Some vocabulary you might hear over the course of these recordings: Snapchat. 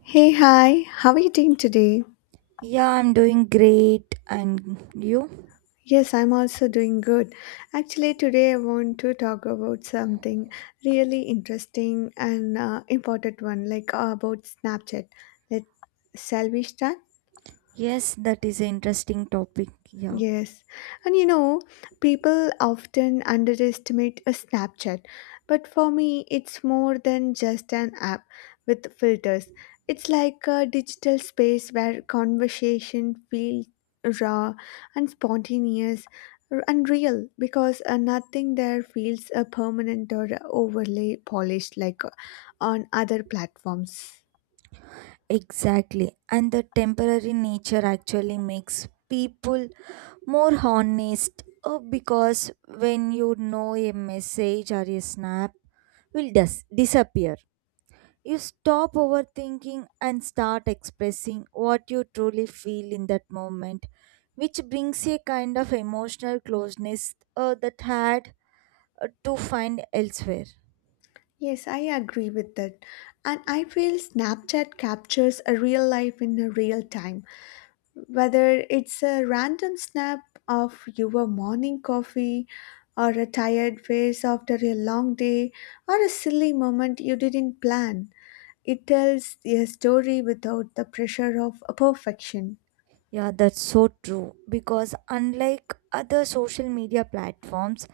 Hey, hi, how are you doing today? Yeah, I'm doing great. And you? Yes, I'm also doing good. Actually, today I want to talk about something really interesting and important one, like about Snapchat. Let shall we start? Yes, that is an interesting topic. Yeah, Yes. And you know, people often underestimate a Snapchat, but for me, it's more than just an app with filters. It's like a digital space where conversation feels raw and spontaneous and real because nothing there feels permanent or overly polished like on other platforms. exactly. And the temporary nature actually makes people more honest, because when you know a message or a snap will disappear, you stop overthinking and start expressing what you truly feel in that moment, which brings a kind of emotional closeness that had to find elsewhere. Yes, I agree with that. And I feel Snapchat captures a real life in a real time. Whether it's a random snap of your morning coffee, or a tired face after a long day, or a silly moment you didn't plan, it tells a story without the pressure of a perfection. Yeah, that's so true. Because unlike other social media platforms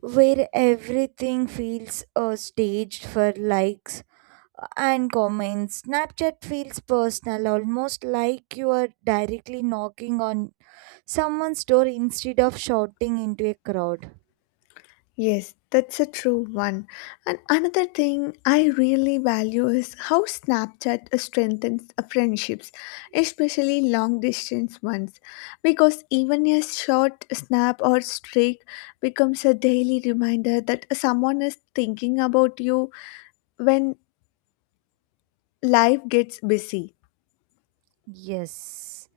where everything feels staged for likes and comments, Snapchat feels personal, almost like you are directly knocking on someone's door instead of shouting into a crowd. Yes, that's a true one. And another thing I really value is how Snapchat strengthens friendships, especially long distance ones, because even a short snap or streak becomes a daily reminder that someone is thinking about you when life gets busy. Yes.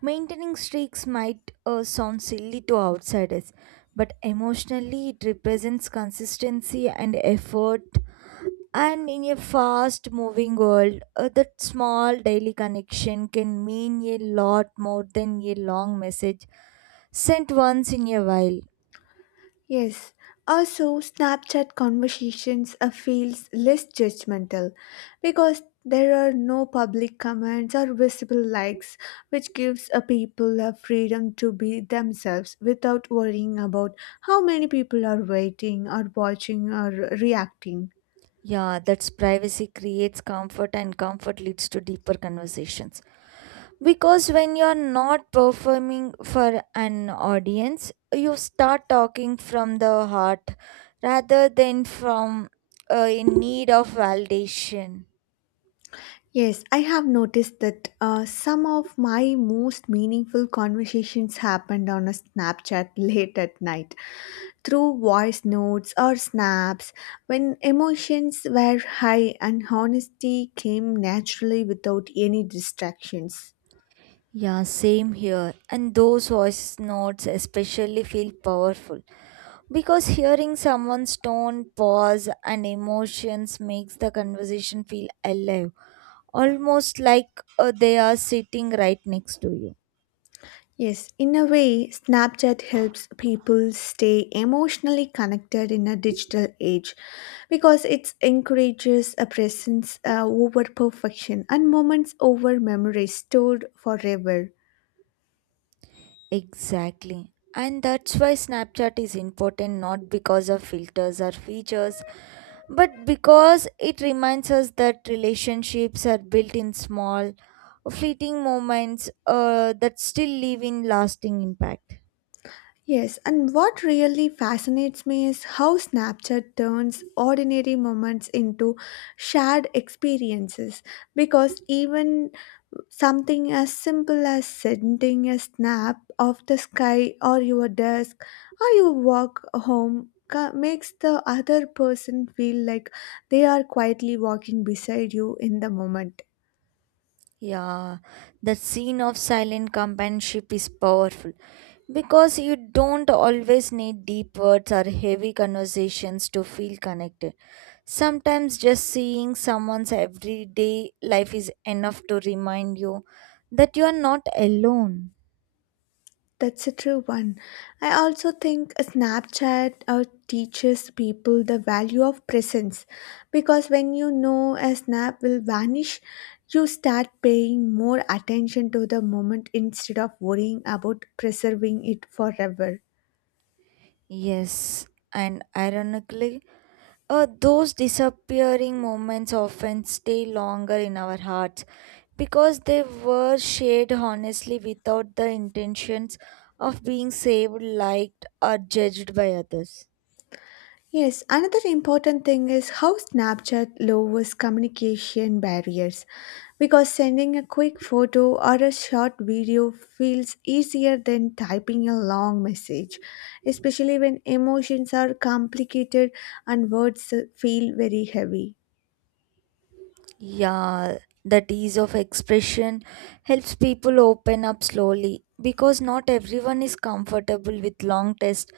Maintaining streaks might sound silly to outsiders, but emotionally it represents consistency and effort. And in a fast moving world, that small daily connection can mean a lot more than a long message sent once in a while. Yes. Also, Snapchat conversations feels less judgmental because there are no public comments or visible likes, which gives a people a freedom to be themselves without worrying about how many people are waiting or watching or reacting. Yeah, that's privacy creates comfort, and comfort leads to deeper conversations. Because when you're not performing for an audience, you start talking from the heart rather than from in need of validation. Yes, I have noticed that some of my most meaningful conversations happened on a Snapchat late at night through voice notes or snaps when emotions were high and honesty came naturally without any distractions. Yeah, same here. And those voice notes especially feel powerful because hearing someone's tone, pause, and emotions makes the conversation feel alive, almost like they are sitting right next to you. Yes, in a way, Snapchat helps people stay emotionally connected in a digital age because it encourages a presence over perfection and moments over memories stored forever. Exactly. And that's why Snapchat is important, not because of filters or features, but because it reminds us that relationships are built in small, fleeting moments that still leave in lasting impact. Yes, and what really fascinates me is how Snapchat turns ordinary moments into shared experiences because even something as simple as sending a snap of the sky or your desk or your walk home makes the other person feel like they are quietly walking beside you in the moment. Yeah, the scene of silent companionship is powerful because you don't always need deep words or heavy conversations to feel connected. Sometimes just seeing someone's everyday life is enough to remind you that you are not alone. That's a true one. I also think a Snapchat teaches people the value of presence because when you know a snap will vanish, you start paying more attention to the moment instead of worrying about preserving it forever. Yes, and ironically, those disappearing moments often stay longer in our hearts because they were shared honestly without the intentions of being saved, liked, or judged by others. Yes, another important thing is how Snapchat lowers communication barriers because sending a quick photo or a short video feels easier than typing a long message, especially when emotions are complicated and words feel very heavy. Yeah, that ease of expression helps people open up slowly because not everyone is comfortable with long tests,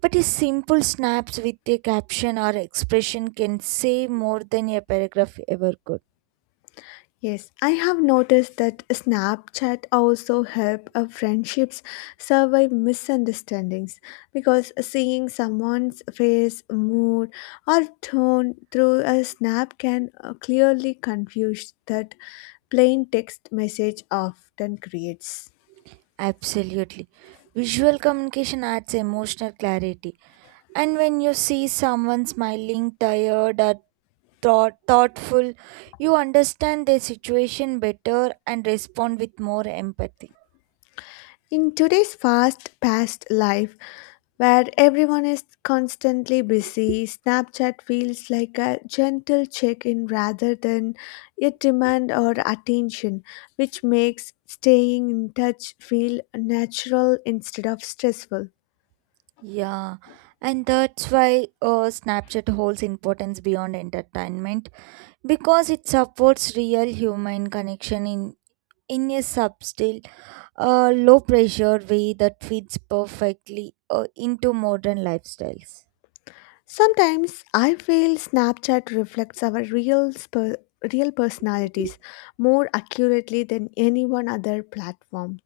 but a simple snaps with a caption or expression can say more than a paragraph ever could. Yes, I have noticed that Snapchat also help friendships survive misunderstandings because seeing someone's face, mood, or tone through a snap can clearly confuse that plain text message often creates. Absolutely. Visual communication adds emotional clarity. And when you see someone smiling, tired, or thoughtful, you understand their situation better and respond with more empathy. In today's fast paced life, where everyone is constantly busy, Snapchat feels like a gentle check in rather than a demand or attention, which makes staying in touch feel natural instead of stressful. Yeah, and that's why Snapchat holds importance beyond entertainment because it supports real human connection in a subtle, low pressure way that fits perfectly into modern lifestyles. Sometimes I feel Snapchat reflects our real personalities more accurately than any one other platform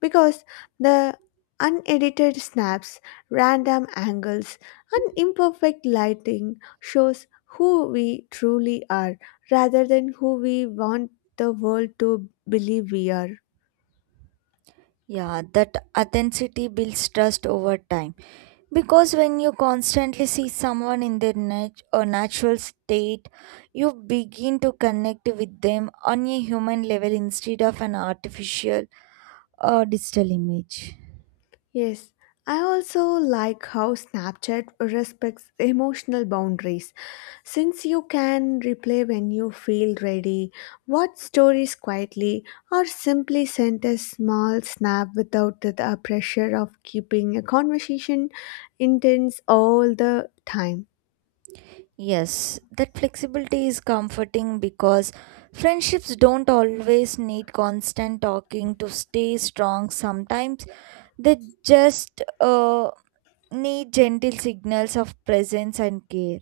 because the unedited snaps, random angles, and imperfect lighting shows who we truly are rather than who we want the world to believe we are. Yeah, that authenticity builds trust over time. Because when you constantly see someone in their nat- or natural state, you begin to connect with them on a human level instead of an artificial or digital image. Yes, I also like how Snapchat respects emotional boundaries. Since you can replay when you feel ready, watch stories quietly, or simply send a small snap without the pressure of keeping a conversation intense all the time. Yes, that flexibility is comforting because friendships don't always need constant talking to stay strong. Sometimes they just need gentle signals of presence and care.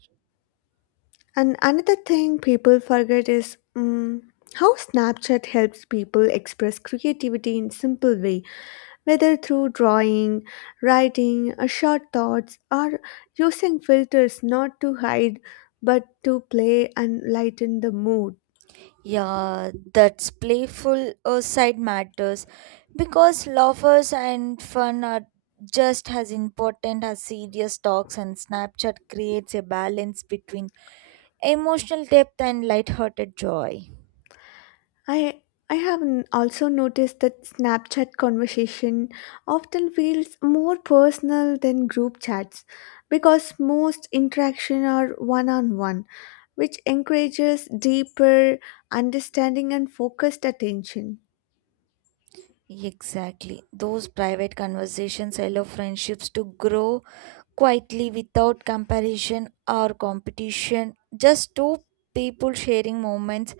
And another thing people forget is how Snapchat helps people express creativity in simple way, whether through drawing, writing, short thoughts, or using filters not to hide but to play and lighten the mood. Yeah, that's playful side matters because lovers and fun are just as important as serious talks, and Snapchat creates a balance between emotional depth and lighthearted joy. I I have also noticed that Snapchat conversation often feels more personal than group chats because most interaction are one on one, which encourages deeper understanding and focused attention. Exactly. Those private conversations allow friendships to grow quietly without comparison or competition, just two people sharing moments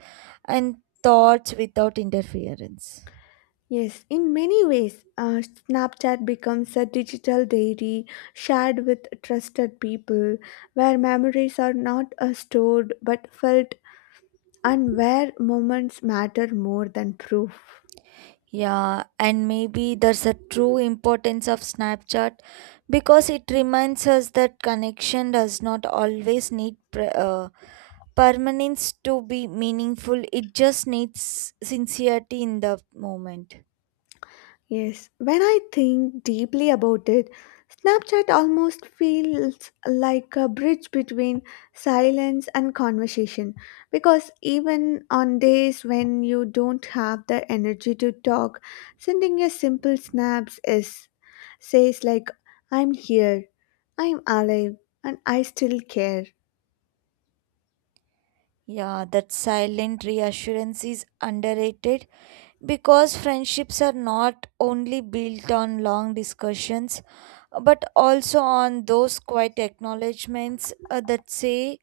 and thoughts without interference. Yes, in many ways, Snapchat becomes a digital diary shared with trusted people where memories are not stored but felt and where moments matter more than proof. Yeah, and maybe there's a true importance of Snapchat because it reminds us that connection does not always need permanence to be meaningful. It just needs sincerity in the moment. Yes, when I think deeply about it, Snapchat almost feels like a bridge between silence and conversation because even on days when you don't have the energy to talk, sending a simple snaps is says like I'm here, I'm alive, and I still care. Yeah, that silent reassurance is underrated because friendships are not only built on long discussions but also on those quiet acknowledgments that say,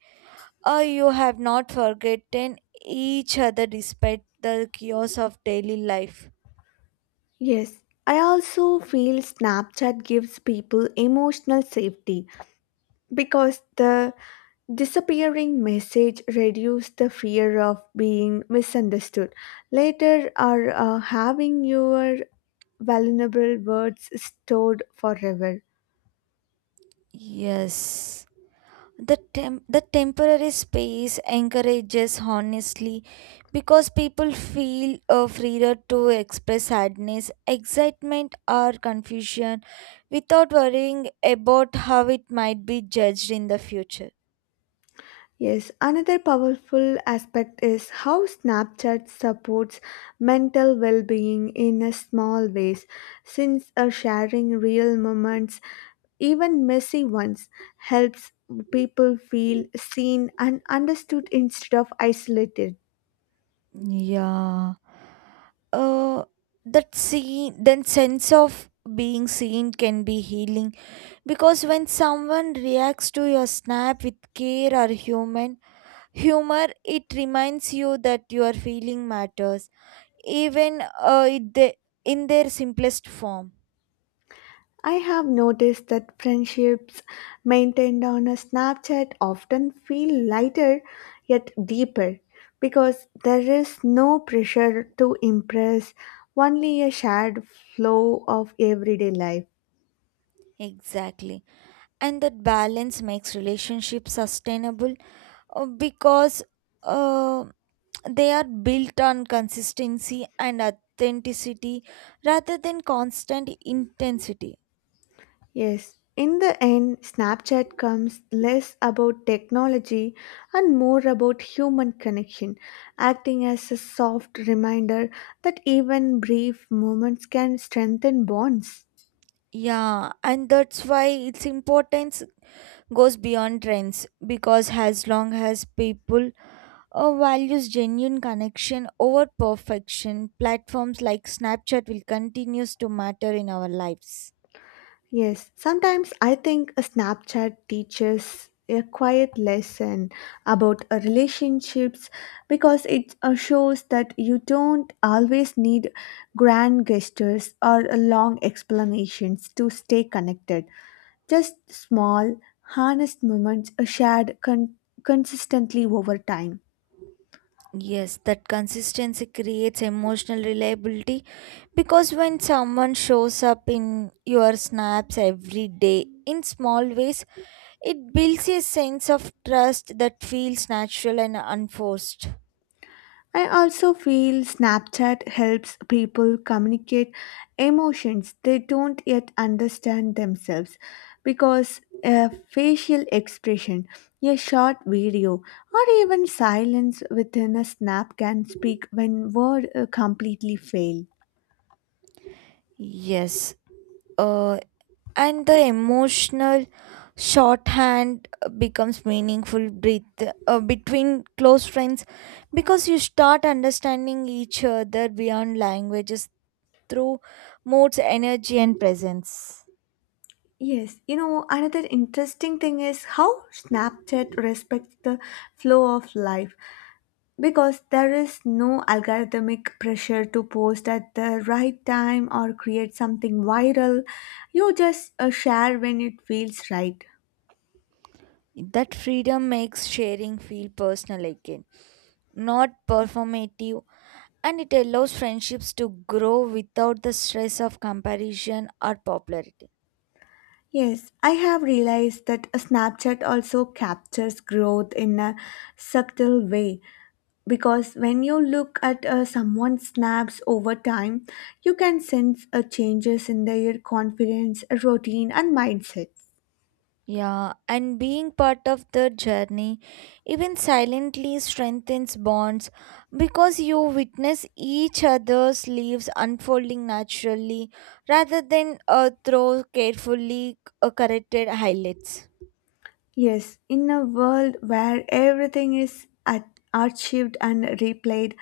You have not forgotten each other despite the chaos of daily life. Yes, I also feel Snapchat gives people emotional safety because the disappearing message reduce the fear of being misunderstood later or having your vulnerable words stored forever. Yes. The temporary space encourages honestly because people feel freer to express sadness, excitement, or confusion without worrying about how it might be judged in the future. Yes, another powerful aspect is how Snapchat supports mental well being in a small ways, since sharing real moments, even messy ones, helps people feel seen and understood instead of isolated. Yeah. Uh, that see, then sense of being seen can be healing, because when someone reacts to your snap with care or human humor, it reminds you that your feeling matters, even in their simplest form. I have noticed that friendships maintained on a Snapchat often feel lighter yet deeper because there is no pressure to impress, only a shared flow of everyday life. Exactly, and that balance makes relationships sustainable because uh, they are built on consistency and authenticity rather than constant intensity. Yes, in the end, Snapchat comes less about technology and more about human connection, acting as a soft reminder that even brief moments can strengthen bonds. Yeah, and that's why it's important goes beyond trends because as long as people values genuine connection over perfection, platforms like Snapchat will continues to matter in our lives. Yes, sometimes I think a Snapchat teaches a quiet lesson about a relationships because it shows that you don't always need grand gestures or long explanations to stay connected. Just small, honest moments are shared consistently over time. Yes, that consistency creates emotional reliability because when someone shows up in your snaps every day in small ways, it builds a sense of trust that feels natural and unforced. I also feel Snapchat helps people communicate emotions they don't yet understand themselves because a facial expression, a short video, or even silence within a snap can speak when words completely fail. Yes. Uh, and the emotional shorthand becomes meaningful breath, between close friends because you start understanding each other beyond languages through moods energy and presence. Yes, you know, another interesting thing is how Snapchat respects the flow of life, because there is no algorithmic pressure to post at the right time or create something viral, you just share when it feels right. That freedom makes sharing feel personal again, not performative, and it allows friendships to grow without the stress of comparison or popularity. Yes, I have realized that Snapchat also captures growth in a subtle way because when you look at someone's snaps over time, you can sense changes in their confidence, routine, and mindset. Yeah, and being part of the journey, even silently, strengthens bonds because you witness each other's lives unfolding naturally rather than through carefully corrected highlights. Yes, in a world where everything is at- archived and replayed,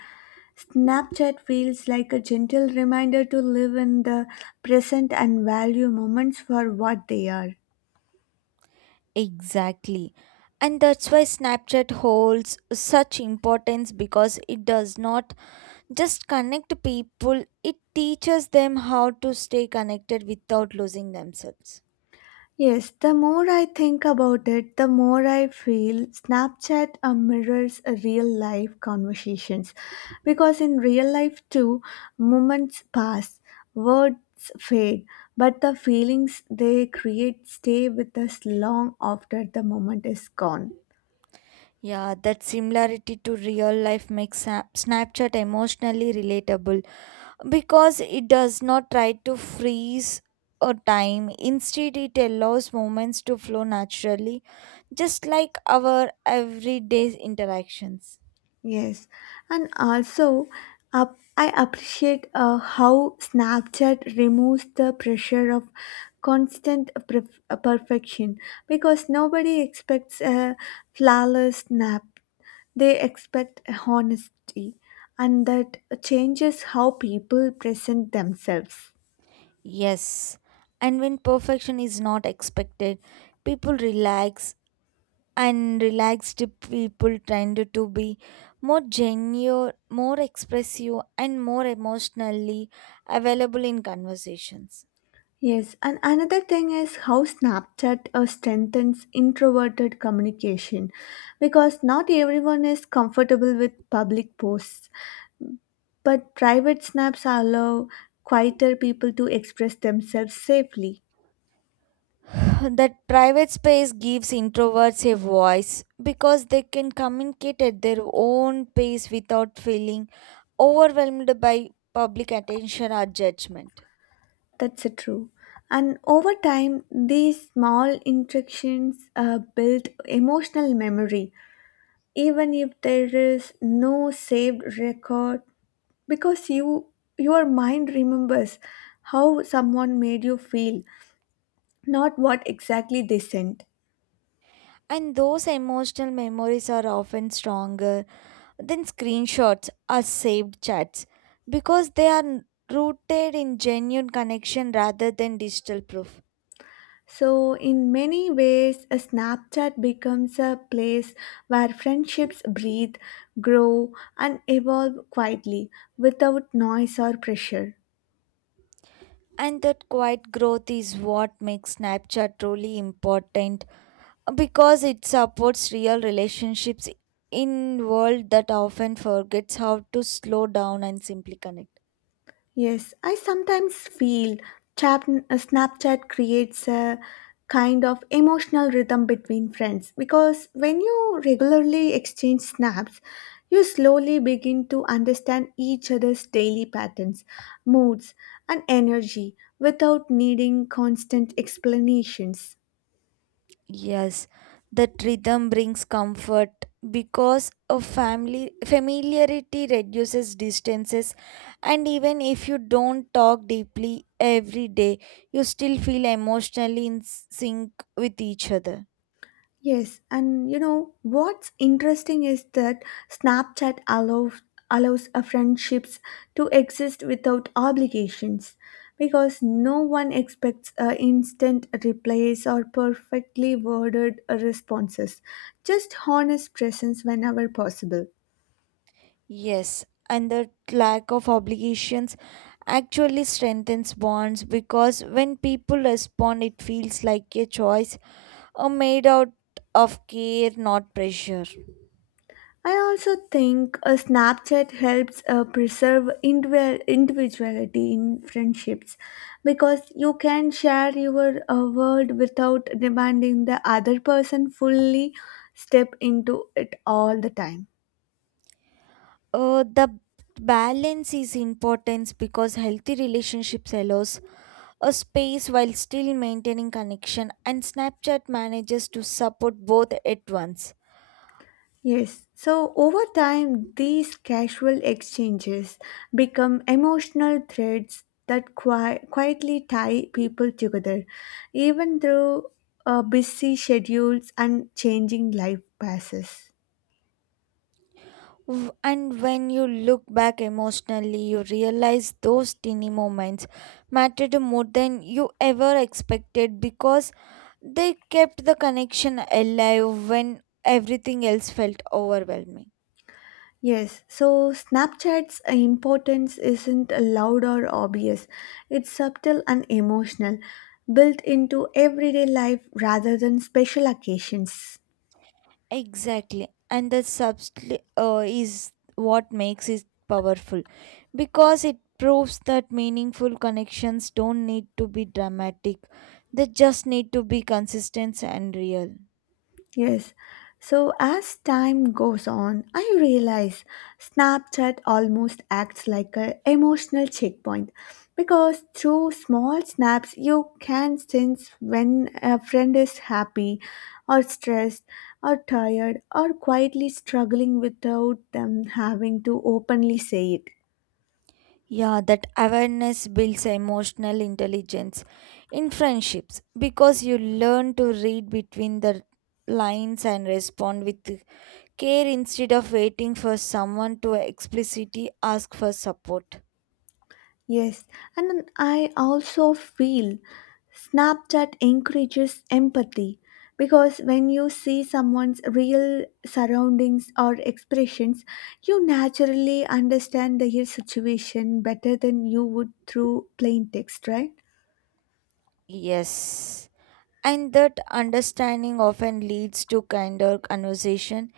Snapchat feels like a gentle reminder to live in the present and value moments for what they are. Exactly. And that's why Snapchat holds such importance because it does not just connect people, it teaches them how to stay connected without losing themselves. Yes, the more I think about it, the more I feel Snapchat mirrors a real life conversations. Because in real life, too, moments pass, words fade, but the feelings they create stay with us long after the moment is gone. Yeah, that similarity to real life makes Snapchat emotionally relatable because it does not try to freeze a time. Instead, it allows moments to flow naturally, just like our everyday interactions. Yes, and also up, I appreciate how Snapchat removes the pressure of constant perfection because nobody expects a flawless snap. They expect honesty, and that changes how people present themselves. Yes, and when perfection is not expected, people relax, and relaxed people tend to be more genuine, more expressive, and more emotionally available in conversations. Yes, and another thing is how Snapchat strengthens introverted communication because not everyone is comfortable with public posts, but private snaps allow quieter people to express themselves safely. That private space gives introverts a voice because they can communicate at their own pace without feeling overwhelmed by public attention or judgment. That's a true. And over time, these small interactions build emotional memory. Even if there is no saved record, because your mind remembers how someone made you feel not what exactly they sent. And those emotional memories are often stronger then screenshots are saved chats because they are rooted in genuine connection rather than digital proof. So in many ways a Snapchat becomes a place where friendships breathe, grow, and evolve quietly without noise or pressure. And that quiet growth is what makes Snapchat truly important because it supports real relationships in world that often forgets how to slow down and simply connect. Yes, I sometimes feel Snapchat creates a kind of emotional rhythm between friends because when you regularly exchange snaps, you slowly begin to understand each other's daily patterns, moods, and energy without needing constant explanations. Yes, that rhythm brings comfort because a family familiarity reduces distances, and even if you don't talk deeply every day, you still feel emotionally in sync with each other. Yes, and you know what's interesting is that Snapchat allows a friendships to exist without obligations because no one expects a instant replies or perfectly worded responses, just honest presence whenever possible. Yes, and the lack of obligations actually strengthens bonds because when people respond it feels like a choice, a made out of care, not pressure. I also think a Snapchat helps preserve individuality in friendships because you can share your world without demanding the other person fully step into it all the time. The balance is important because healthy relationships allows a space while still maintaining connection, and Snapchat manages to support both at once. Yes, so over time, these casual exchanges become emotional threads that quietly tie people together, even through busy schedules and changing life passes. And when you look back emotionally, you realize those teeny moments mattered more than you ever expected because they kept the connection alive when everything else felt overwhelming. Yes, so Snapchat's importance isn't loud or obvious, it's subtle and emotional, built into everyday life rather than special occasions. Exactly, and the substance is what makes it powerful because it proves that meaningful connections don't need to be dramatic, they just need to be consistent and real. Yes. So as time goes on, I realize Snapchat almost acts like an emotional checkpoint because through small snaps you can sense when a friend is happy or stressed or tired or quietly struggling without them having to openly say it. Yeah, that awareness builds emotional intelligence in friendships because you learn to read between the lines and respond with care instead of waiting for someone to explicitly ask for support. Yes, and then I also feel Snapchat encourages empathy because when you see someone's real surroundings or expressions, you naturally understand their situation better than you would through plain text, right? Yes. And that understanding often leads to kinder conversation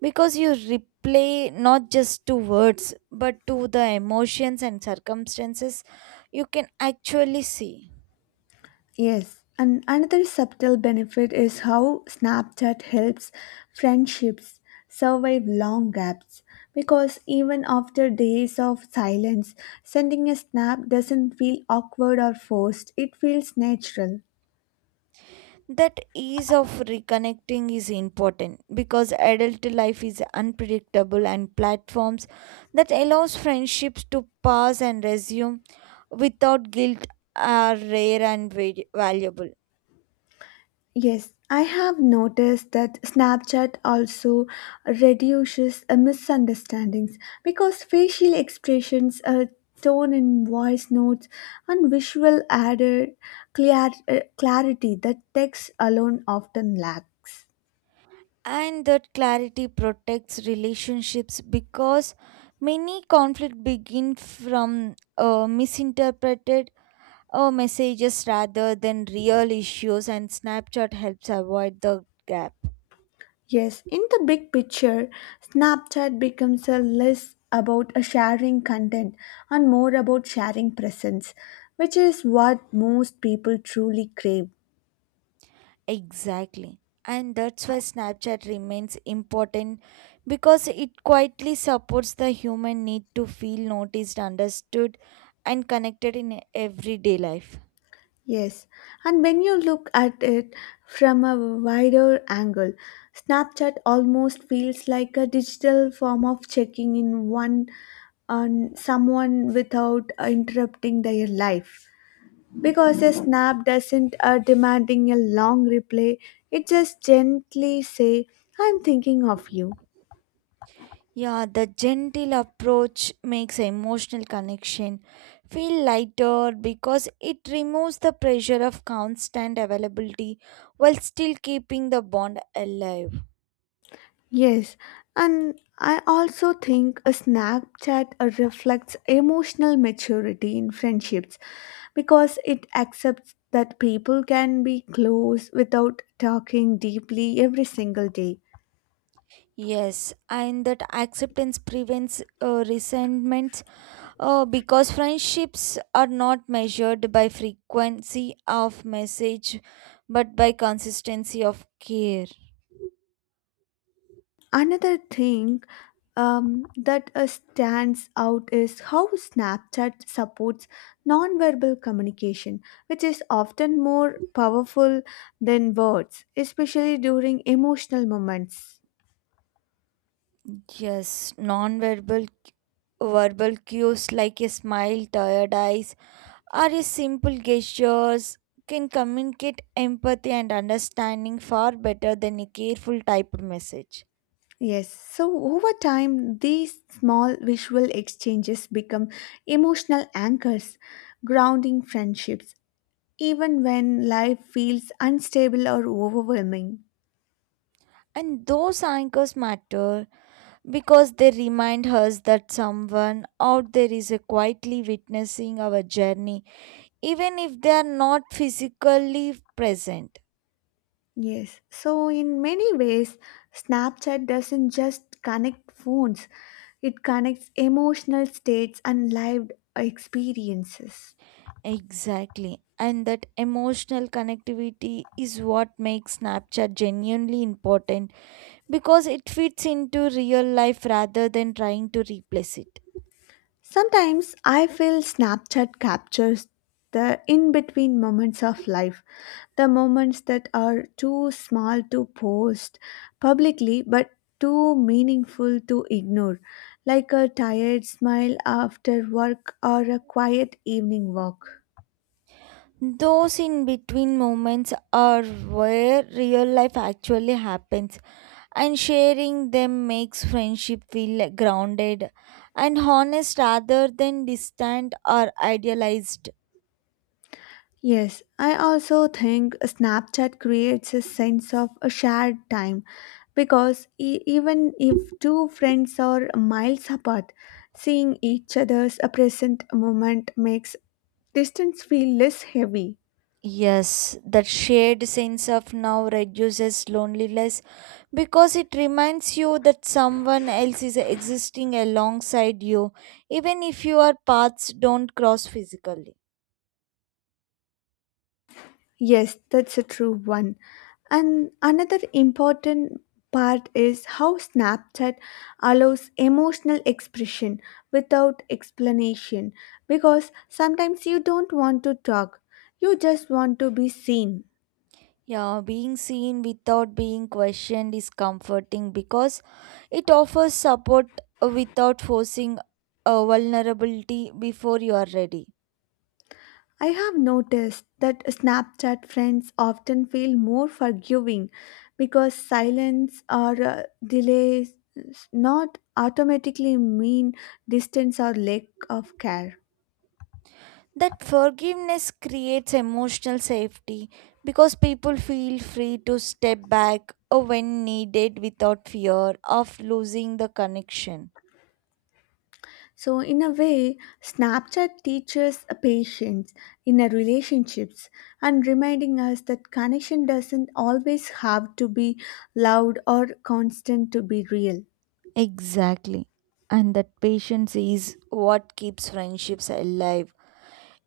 because you replay not just to words but to the emotions and circumstances you can actually see. Yes, and another subtle benefit is how Snapchat helps friendships survive long gaps because even after days of silence, sending a snap doesn't feel awkward or forced, it feels natural. That ease of reconnecting is important because adult life is unpredictable and platforms that allows friendships to pass and resume without guilt are rare and valuable. Yes, I have noticed that Snapchat also reduces misunderstandings because facial expressions, tone in voice notes, and visual added clarity that text alone often lacks. And that clarity protects relationships because many conflict begin from misinterpreted messages rather than real issues, and snapchat helps avoid the gap. Yes, in the big picture, Snapchat becomes a less about a sharing content and more about sharing presence, which is what most people truly crave. Exactly, and that's why snapchat remains important because it quietly supports the human need to feel noticed, understood, and connected in everyday life. Yes, and when you look at it from a wider angle, Snapchat almost feels like a digital form of checking in one on someone without interrupting their life. Because a snap doesn't demanding a long replay, it just gently say, "I'm thinking of you." Yeah, the gentle approach makes emotional connection feel lighter because it removes the pressure of constant availability while still keeping the bond alive. Yes, and I also think a Snapchat reflects emotional maturity in friendships because it accepts that people can be close without talking deeply every single day. Yes, and that acceptance prevents resentment because friendships are not measured by frequency of message but by consistency of care. Another thing that stands out is how Snapchat supports nonverbal communication, which is often more powerful than words, especially during emotional moments. Yes, non-verbal verbal cues like a smile, tired eyes, or a simple gestures can communicate empathy and understanding far better than a careful typed message. Yes, so over time, these small visual exchanges become emotional anchors, grounding friendships, even when life feels unstable or overwhelming. And those anchors matter because they remind us that someone out there is quietly witnessing our journey, even if they are not physically present. Yes, so in many ways, Snapchat doesn't just connect phones, it connects emotional states and lived experiences. Exactly. And that emotional connectivity is what makes Snapchat genuinely important because it fits into real life rather than trying to replace it. Sometimes I feel Snapchat captures the in between moments of life, the moments that are too small to post publicly but too meaningful to ignore, like a tired smile after work or a quiet evening walk. Those in between moments are where real life actually happens, and sharing them makes friendship feel grounded and honest rather than distant or idealized. Yes, I also think Snapchat creates a sense of a shared time because even if two friends are miles apart, seeing each other's a present moment makes distance feel less heavy. Yes, that shared sense of now reduces loneliness because it reminds you that someone else is existing alongside you, even if your paths don't cross physically. Yes, that's a true one. And another important part is how Snapchat allows emotional expression without explanation because sometimes you don't want to talk, you just want to be seen. Yeah, being seen without being questioned is comforting because it offers support without forcing a vulnerability before you are ready. I have noticed that Snapchat friends often feel more forgiving because silence or delays not automatically mean distance or lack of care. That forgiveness creates emotional safety because people feel free to step back when needed without fear of losing the connection. So, in a way, Snapchat teaches a patience in our relationships and reminding us that connection doesn't always have to be loud or constant to be real. Exactly. And that patience is what keeps friendships alive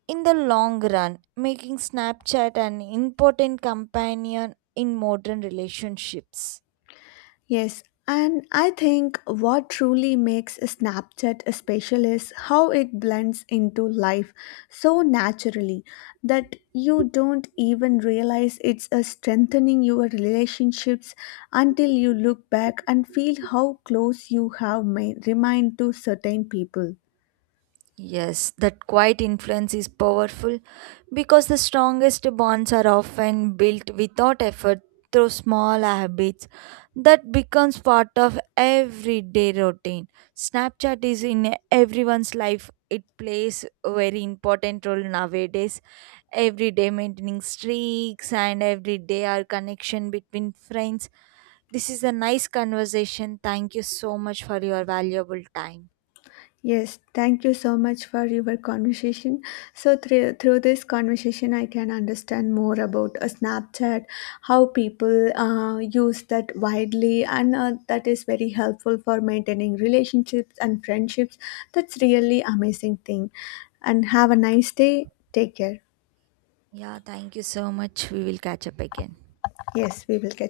in the long run, making Snapchat an important companion in modern relationships. Yes, and I think what truly makes Snapchat special is how it blends into life so naturally that you don't even realize it's a strengthening your relationships until you look back and feel how close you have made, remained to certain people. Yes, that quiet influence is powerful because the strongest bonds are often built without effort through small habits that becomes part of everyday routine. Snapchat is in everyone's life. It plays a very important role nowadays. Every day maintaining streaks and every day our connection between friends. This is a nice conversation. Thank you so much for your valuable time. Yes, thank you so much for your conversation. So through this conversation, I can understand more about a Snapchat, how people use that widely, and that is very helpful for maintaining relationships and friendships. That's really amazing thing. And have a nice day. Take care. Yeah, thank you so much. We will catch up again. Yes, we will catch.